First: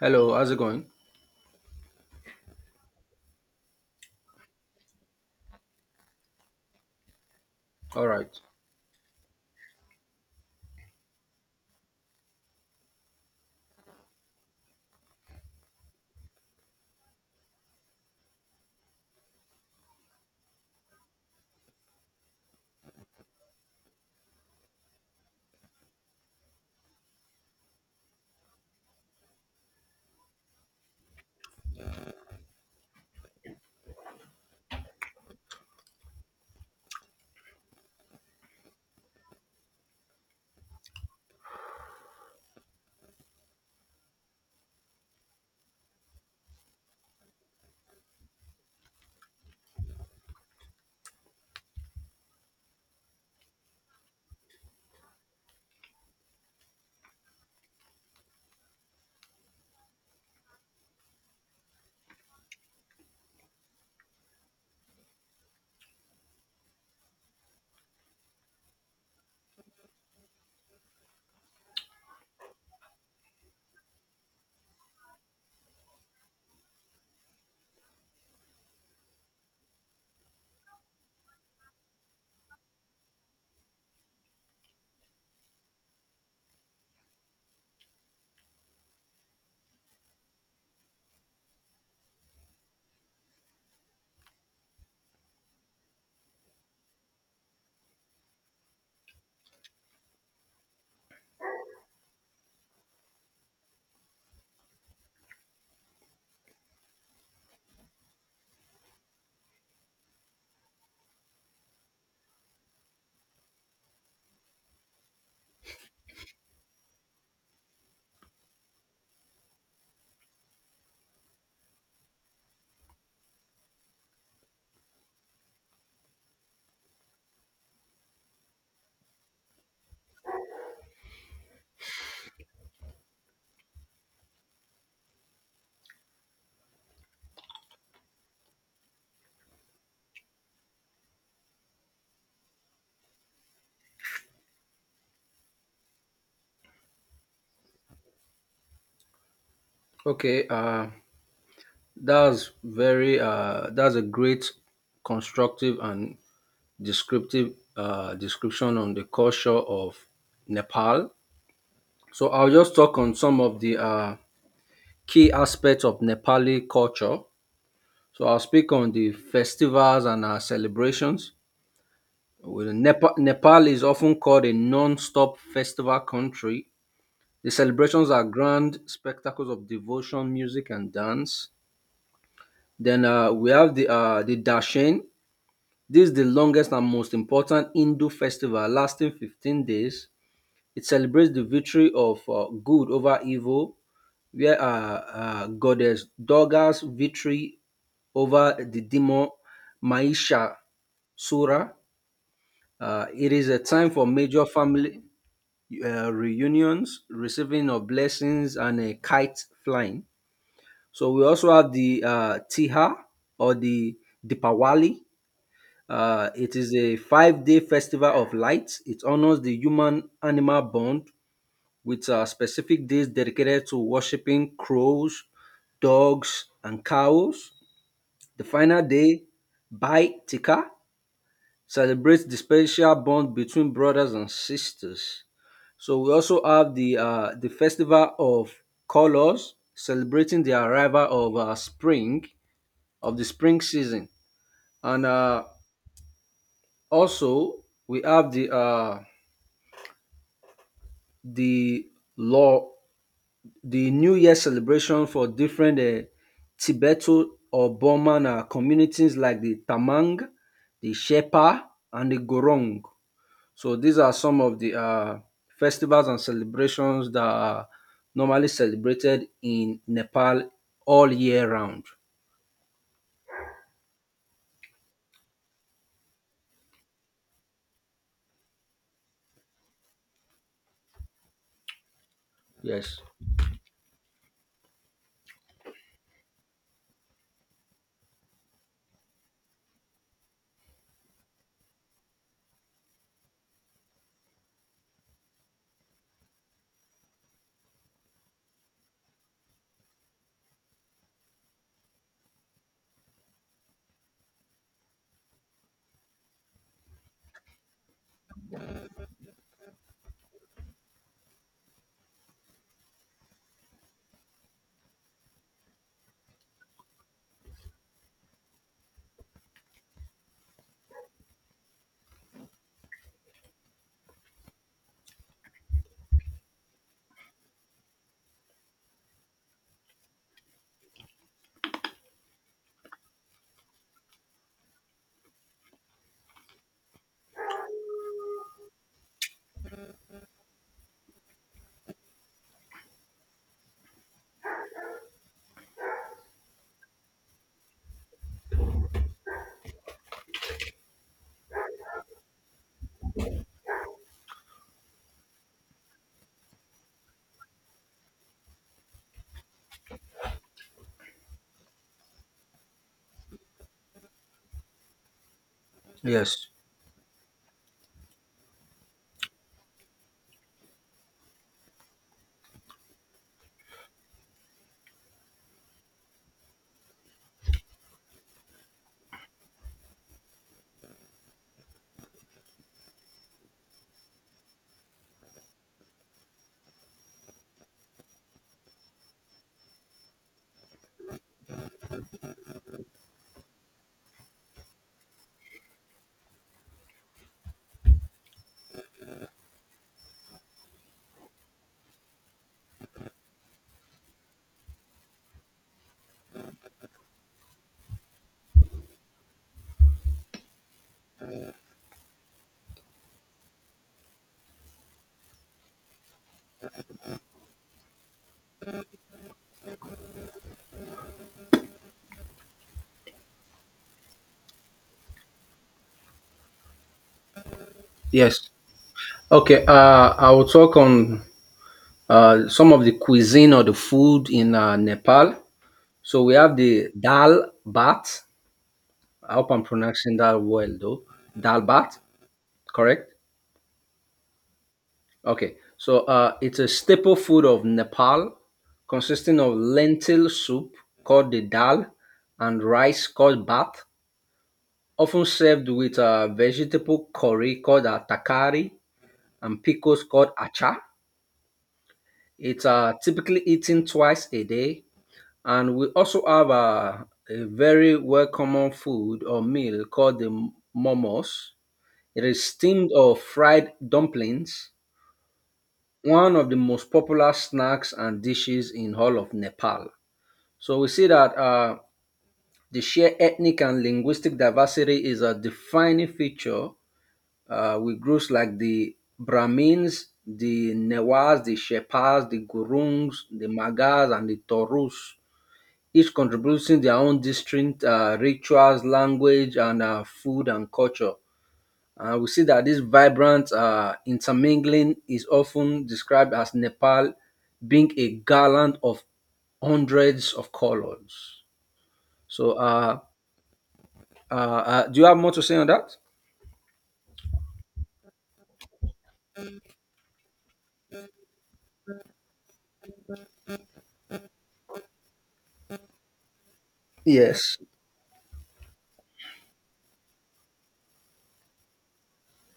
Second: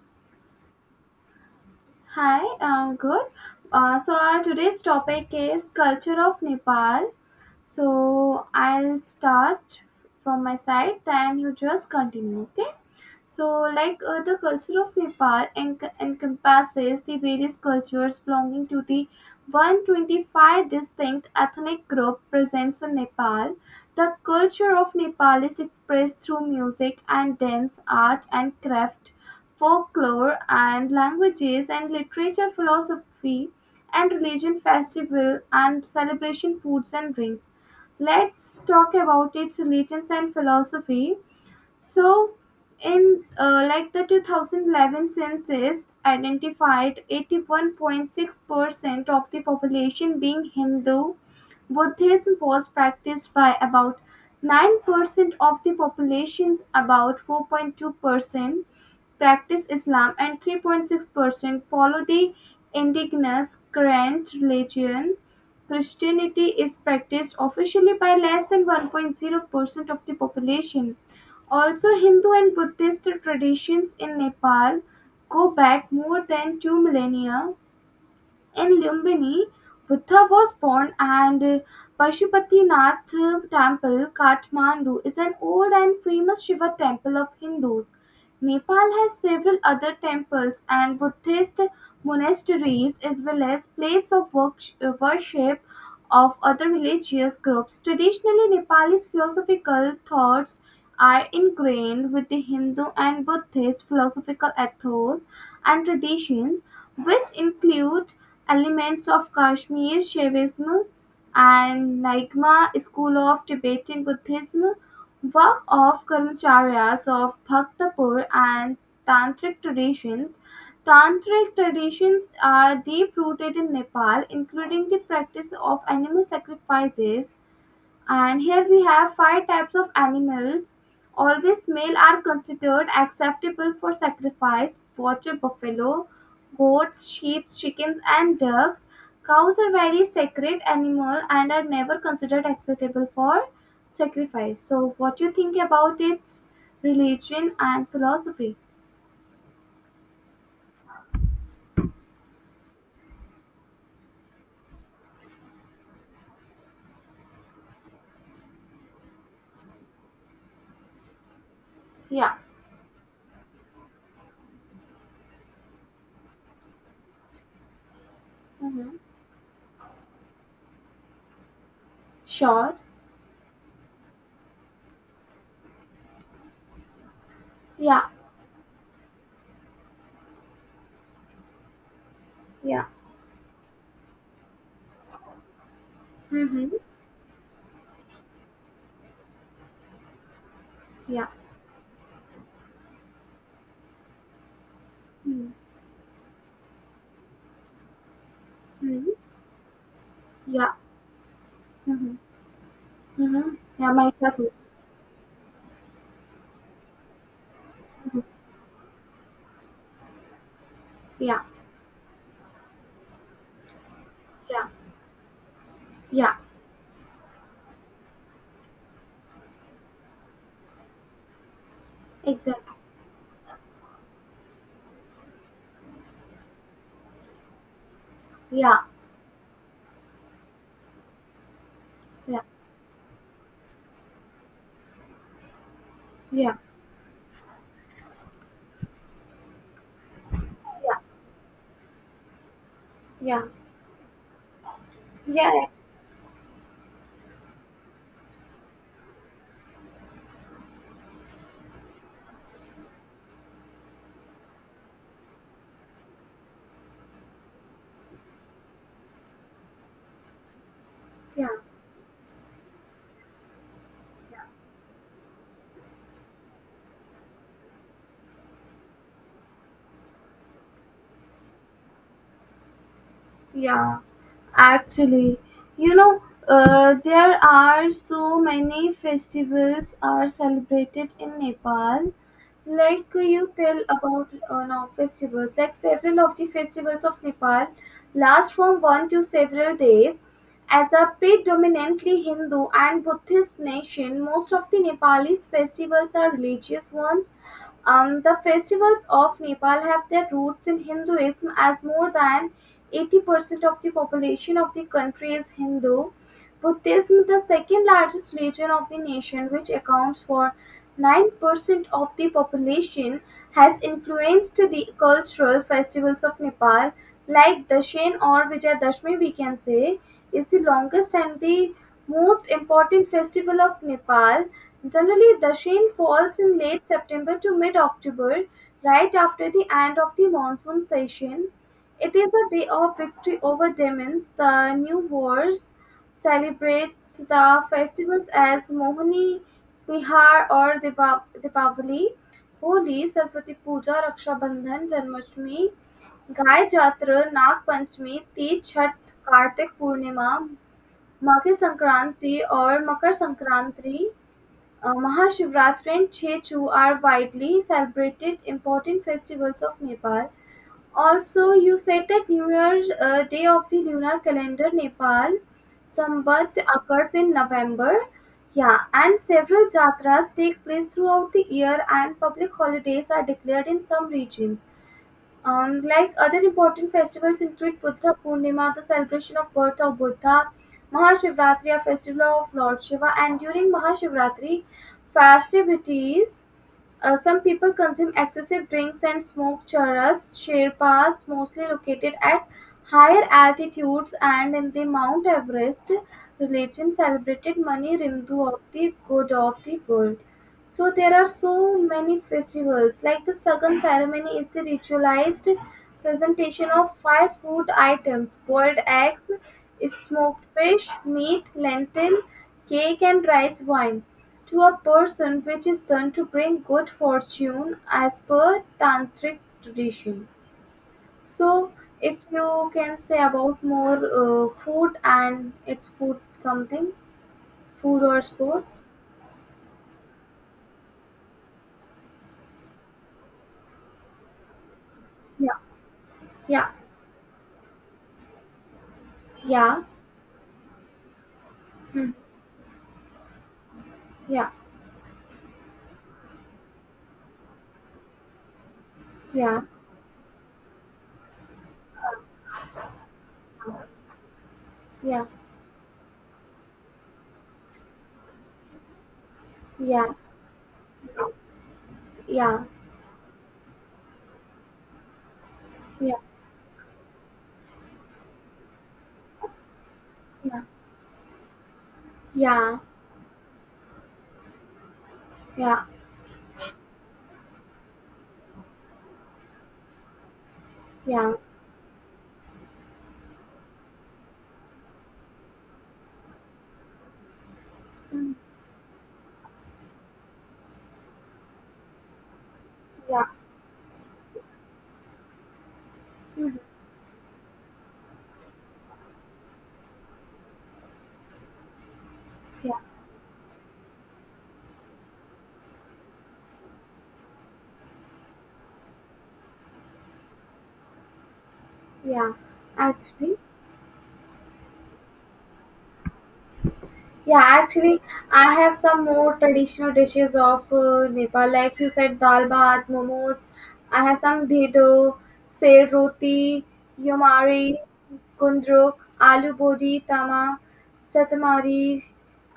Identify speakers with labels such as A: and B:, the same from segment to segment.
A: Hello, how's it going?
B: Hi, good. So our today's topic is culture of Nepal.
A: All right.
B: So I'll start from my side, then you just continue. Okay. So, like the culture of Nepal encompasses the various cultures belonging to the 125 distinct ethnic group present in Nepal. The culture of Nepal is expressed through music and dance, art and craft, folklore and languages and literature, philosophy and religion, festival and celebration, foods and drinks. Let's talk about its religions and philosophy. So, in like the 2011 census identified 81.6% of the population being Hindu. Buddhism was practiced by about 9% of the populations, about 4.2% practice Islam, and 3.6% follow the indigenous current religion. Christianity is practiced officially by less than 1.0% of the population. Also, Hindu and Buddhist traditions in Nepal go back more than 2 millennia. In Lumbini, Buddha was born, and Pashupati Temple, Kathmandu, is an old and famous Shiva temple of Hindus. Nepal has several other temples and Buddhist monasteries, as well as place of worship of other religious groups. Traditionally, Nepalese philosophical thoughts are ingrained with the Hindu and Buddhist philosophical ethos and traditions, which include elements of Kashmir Shaivism and Nyingma school of Tibetan Buddhism, work of Karmacharyas of Bhaktapur and Tantric traditions. Tantric traditions are deep rooted in Nepal, including the practice of animal sacrifices. And here we have five types of animals. Always male are considered acceptable for sacrifice: water buffalo, goats, sheep, chickens, and ducks. Cows are very sacred animal and are never considered acceptable for sacrifice. So, what do you think about its religion and philosophy?
A: Okay, that's very that's a great constructive and descriptive description on the culture of Nepal. So
B: Yeah.
A: I'll just talk on some of the key aspects of Nepali culture. So I'll speak on
B: Hmm.
A: the festivals and celebrations. Well,
B: Sure.
A: Nepal is often called a non-stop festival country. The
B: Yeah,
A: celebrations are grand spectacles of devotion, music, and dance.
B: yeah.
A: Then we have the Dashen. This is the
B: Mhm.
A: longest and most important Hindu festival, lasting 15 days. It
B: Yeah.
A: celebrates the victory of good over evil, where
B: Mhm.
A: goddess Durga's victory over the
B: Mhm.
A: demon Maisha
B: Yeah.
A: Sura.
B: Mhm.
A: It is
B: Mhm.
A: a time
B: Yeah,
A: for
B: my
A: major
B: cousin.
A: family reunions, receiving of
B: Mhm.
A: blessings, and a kite flying. So we
B: Yeah.
A: also have the Tiha or the
B: Yeah.
A: Dipawali.
B: Yeah.
A: It is a 5 day festival of lights. It honors the human animal bond with
B: Exactly.
A: specific days dedicated to worshipping crows, dogs, and cows. The
B: Yeah.
A: final day, Bai Tika, celebrates the
B: Yeah.
A: special bond between brothers and sisters. So we also
B: Yeah.
A: have the festival of colors, celebrating the
B: Yeah.
A: arrival of spring of the
B: Yeah.
A: spring season, and
B: Yeah.
A: also we have the law, the New Year celebration for different Tibeto or Burman communities like the Tamang, the
B: Yeah. Yeah.
A: Shepa, and the Gorong. So these are some of the festivals and celebrations that are normally celebrated in Nepal all year round.
B: Yeah. Actually, you know, there are so many festivals are celebrated in Nepal.
A: Yes,
B: Like you tell about now festivals, like several of the festivals of Nepal last from one to several days. As a predominantly Hindu and Buddhist nation, most of the Nepalese festivals are religious ones. The festivals of Nepal have their roots in Hinduism, as more than 80% of the population of the country is Hindu. Buddhism, the second largest religion of the nation, which accounts for 9% of the population, has influenced the cultural festivals of Nepal, like Dashen or Vijayadashmi, we can say, is the longest and the most important festival of Nepal. Generally, Dashen falls in late September to mid October, right after the end of the monsoon session. It is a day of victory over demons. The new wars celebrate the festivals as Mohini Tihar or Deepavali, Holi, Saraswati Puja, Raksha Bandhan, Janmashtami, guy Jatra, नाग पंचमी, तीज, छठ, कार्तिक पूर्णिमा, मकर संक्रांति और मकर Sankranti, Mahashivratri and Chechu are widely celebrated important festivals of Nepal. Also, you said that New Year's Day of the lunar calendar Nepal
A: yes,
B: Sambat occurs in November. Yeah, and several jatras take place throughout the year, and public holidays are declared in some regions. Like other important festivals include Buddha Purnima, the celebration of birth of Buddha; Mahashivratri, a festival of Lord Shiva. And during Mahashivratri festivities, some people consume excessive drinks and smoke charas. Sherpas, mostly located at higher altitudes and in the Mount Everest religion, celebrated Mani Rimdu of the god of the world. So there are so many festivals. Like the Sagan ceremony is the ritualized presentation of five food items: boiled eggs, smoked fish, meat, lentil, cake, and rice wine to a person, which is done to bring good fortune as per tantric tradition. So if you can say about more food and its food something, food or
A: yes.
B: sports.
A: Okay, I will talk on some of the cuisine or the food in Nepal.
B: Yeah,
A: So we have
B: yeah,
A: the dal bat. I hope I'm
B: yeah.
A: pronouncing that well, though. Dal bat,
B: Hmm.
A: correct?
B: Yeah.
A: Okay. So it's a staple food of Nepal, consisting of
B: Yeah,
A: lentil soup called the dal and rice called bat,
B: yeah,
A: often served with a vegetable curry called a takari and pickles
B: yeah,
A: called acha.
B: yeah,
A: It's typically eaten twice a day. And we
B: yeah,
A: also have a very well common food or meal called the
B: yeah,
A: momos. It is
B: yeah,
A: steamed or fried dumplings,
B: yeah,
A: one of the most popular snacks and dishes in all of Nepal. So we see
B: yeah,
A: that the sheer ethnic and linguistic diversity is a defining feature with groups
B: mm,
A: like the Brahmins, the Newas, the Shepas, the Gurungs,
B: yeah,
A: the Magas, and the Torus each
B: mhm,
A: contributing their own distinct rituals, language, and food and culture. We see that
B: yeah,
A: this vibrant intermingling is often described as Nepal being a garland of hundreds of colors.
B: yeah.
A: So, uh,
B: Actually,
A: do you have more to say on that?
B: yeah, actually, I have some more traditional dishes of Nepal, like you said, dal bhat, momos. I have some dhedo, sel roti,
A: Yes.
B: yumari, gundruk, aloo bodi, tama, Chathamari.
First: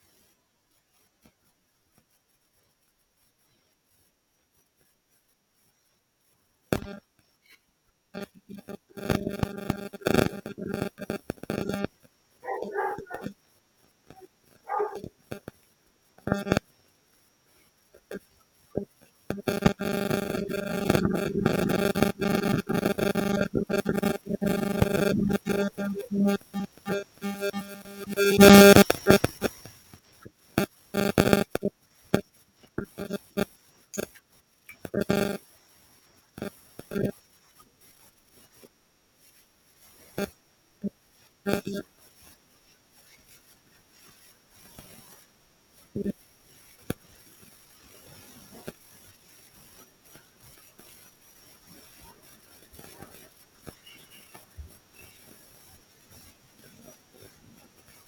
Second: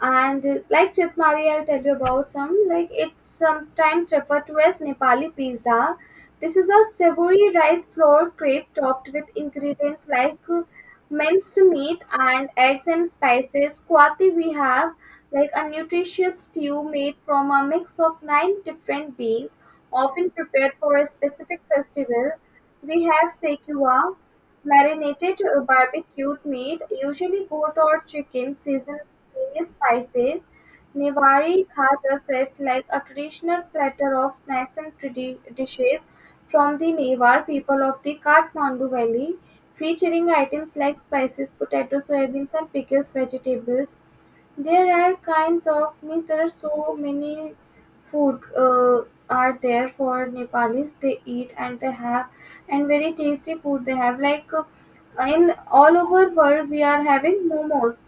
B: And like Chathamari, I'll tell you about some. Like it's sometimes referred to as Nepali pizza. This is a savory rice flour crepe topped with ingredients like minced meat and eggs and spices. Kwati we have, like a nutritious stew made from a mix of nine different beans, often prepared for a specific festival. We have Sekua, marinated barbecued meat, usually goat or chicken, seasoned with various spices. Niwari khaja set, like a traditional platter of snacks and dishes from the Newar people of the Kathmandu Valley, featuring items like spices, potatoes, soybeans, and pickles, vegetables. There are kinds of means. There are so many food are there for Nepalis. They eat and they have, and very tasty food they have. Like in all over world, we are having momos.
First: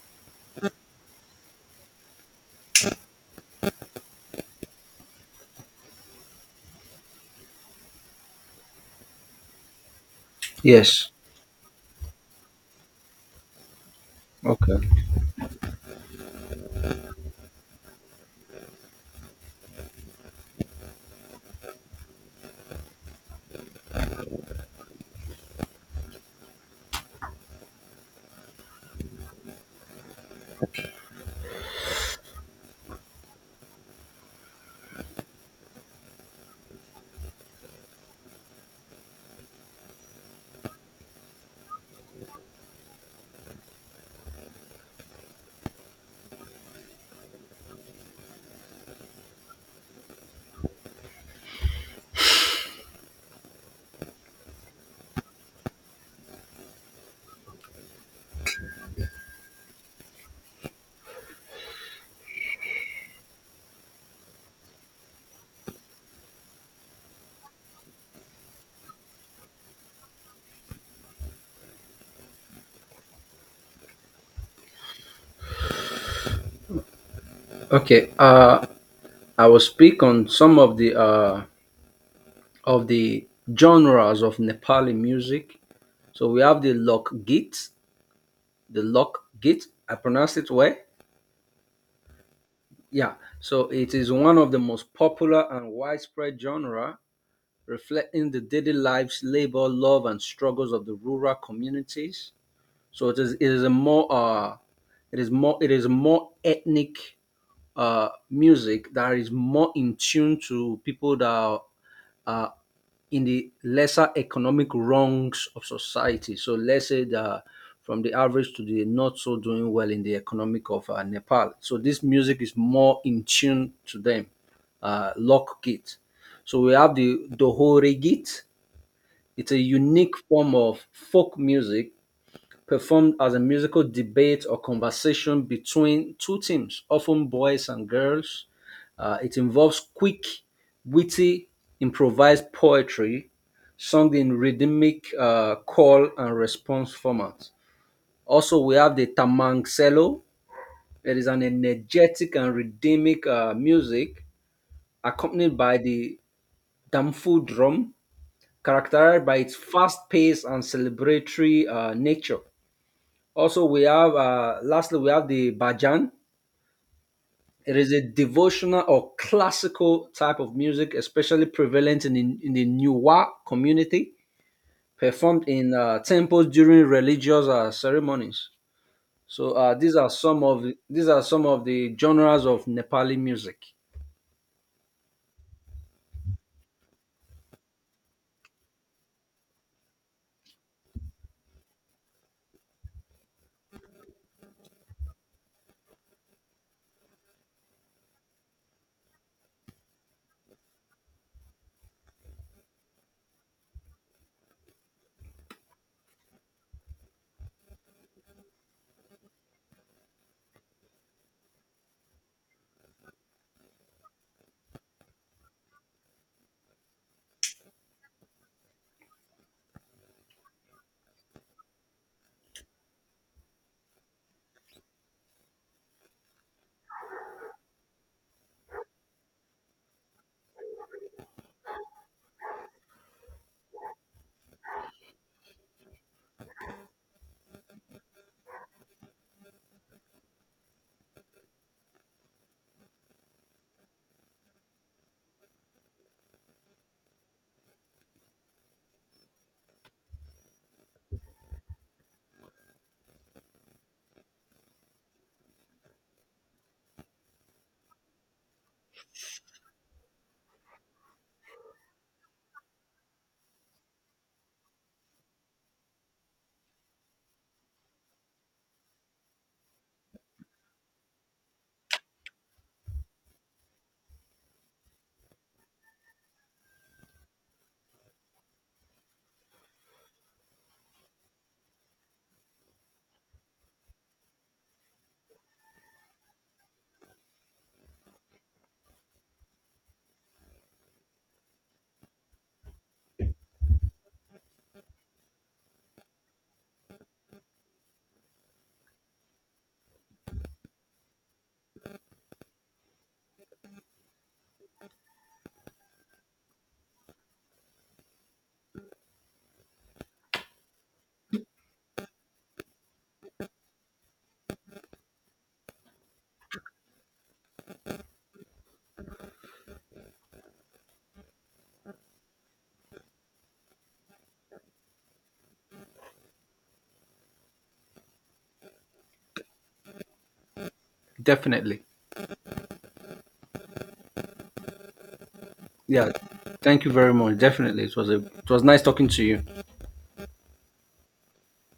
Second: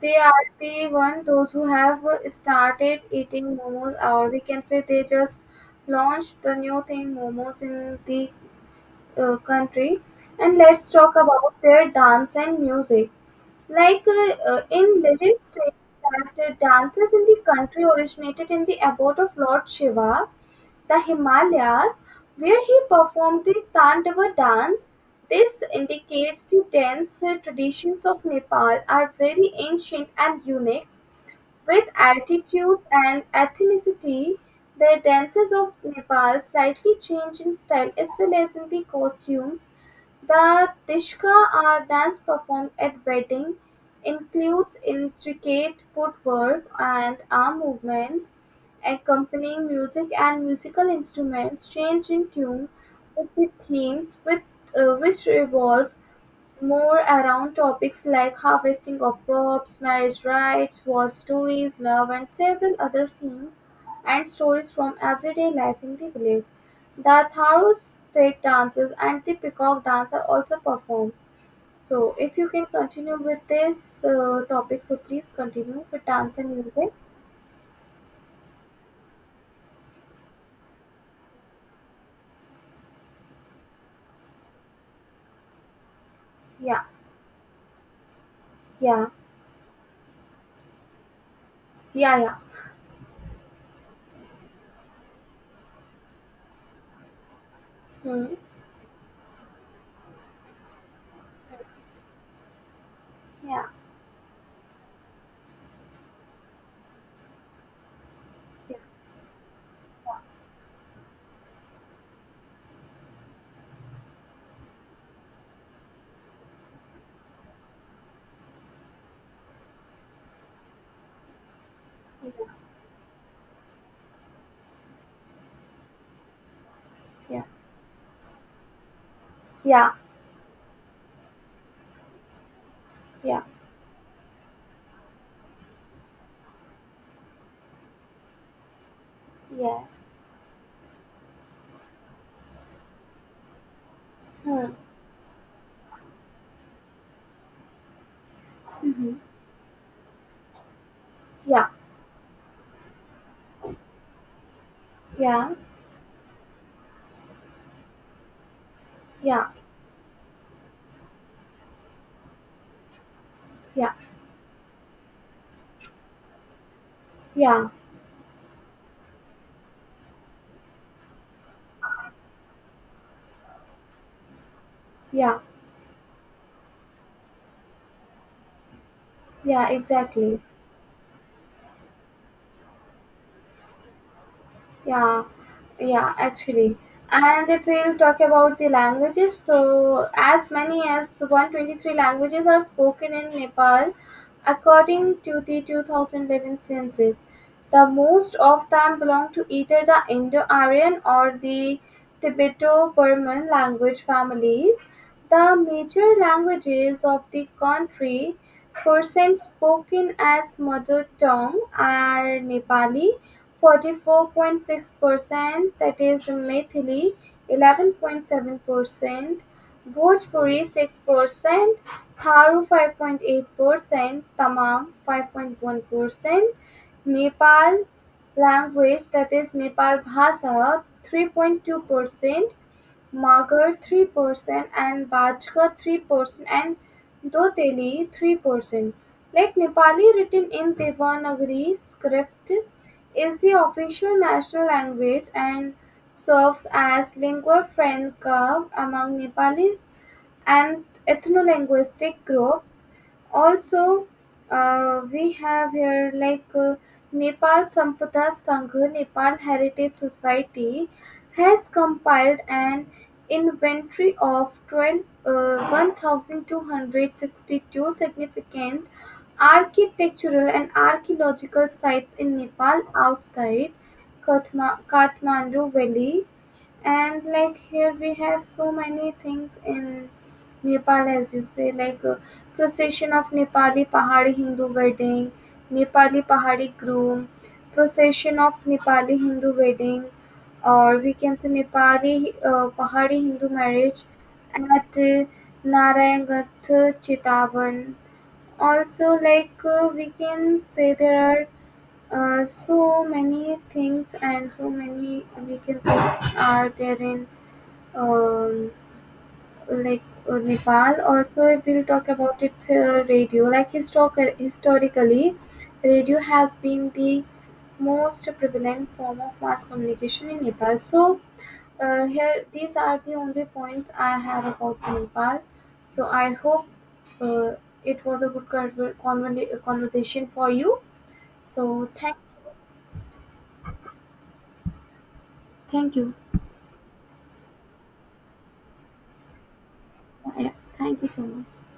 B: They are the one those who have started eating momos, or we can say they just launched the new thing momos in the country. And let's
A: Yes.
B: talk about their dance and music. Like in
A: Okay.
B: legend states that dances in the country originated in the abode of Lord Shiva, the Himalayas, where he performed the Tandava dance. This indicates the dance traditions of Nepal are very ancient and unique. With altitudes and ethnicity, the dances of Nepal slightly change in style as well as in the costumes. The Dishka are dance performed at wedding includes intricate footwork and arm movements. Accompanying music and musical instruments change in tune with the themes, which revolve more around topics like harvesting of crops, marriage rites, war stories, love, and several other themes and stories from everyday life in the village. The Tharo state dances and the peacock dance are also performed. So, if you can continue with this topic, so please continue with dance and music.
A: Okay. I will speak on some of the of the genres of Nepali music. So we have the
B: Yeah,
A: Lokgit, the
B: yeah,
A: lock gate I pronounced it well
B: yeah, yeah.
A: yeah so it is one of the most popular and widespread genre, reflecting
B: Hmm.
A: the daily lives, labor, love, and struggles of the rural communities. So it is
B: Yeah,
A: a more it is more ethnic
B: yeah,
A: music that is more in tune to people that are uh, in the lesser economic wrongs of society. So let's say that from the average to the not so doing well in the economic of Nepal. So this music is more in tune to them. Lock git. So we have the
B: yeah,
A: Dohore git. It's a
B: yeah, yeah,
A: unique form of folk music performed as a
B: yeah,
A: musical debate or conversation between two teams, often boys and girls. It involves
B: yes.
A: quick, witty, improvised poetry sung in
B: Hmm.
A: rhythmic call and response format. Also, we have the
B: Mm-hmm.
A: tamangselo. It is an
B: Yeah,
A: energetic and rhythmic music
B: yeah,
A: accompanied by the damfu drum, characterized by
B: yeah,
A: its fast pace and celebratory nature. Also, we
B: yeah.
A: have lastly we have the bhajan.
B: Yeah,
A: It is a devotional or classical type of music, especially prevalent in the Nuwa community,
B: yeah,
A: performed in temples during religious ceremonies. So
B: yeah,
A: these are
B: exactly.
A: some of the genres of Nepali music.
B: Yeah, yeah, actually. And if we'll talk about the languages, so as many as 123 languages are spoken in Nepal according to the 2011 census. The most of them belong to either the Indo-Aryan or the Tibeto-Burman language families. The major languages of the country, percent spoken as mother tongue, are Nepali 44.6%, that is Maithili 11.7%, Bhojpuri 6%, Tharu 5.8%, Tamang 5.1%, Nepal language that is Nepal Bhasa 3.2%, Magar 3% and Bajka 3% and Doteli 3%. Like Nepali written in Devanagari script is the official national language and serves as lingua franca among Nepalese and ethno-linguistic groups. Also, we have here like Nepal Sampata Sangha, Nepal Heritage Society, has compiled an inventory of 1,262 significant architectural and archaeological sites in Nepal outside Kathmandu Valley. And like here we have so many things in Nepal, as you say, like Procession of Nepali Pahari Hindu Wedding, Nepali Pahari Groom, Procession of Nepali Hindu Wedding, or we can say Nepali Pahari Hindu Marriage at Narayangath Chitavan. Also, like we can say there are so many things, and so many we can say are there in um, like Nepal. Also, if we'll talk about its radio, like historically radio has been the most prevalent form of mass communication in Nepal. So here these are the only points I have about Nepal, so I hope uh, it was a good conversation for you.
A: Definitely,
B: So thank
A: yeah.
B: you.
A: Thank you very much. Definitely, it was nice talking to you.
B: Yeah, yeah. Thank you so much.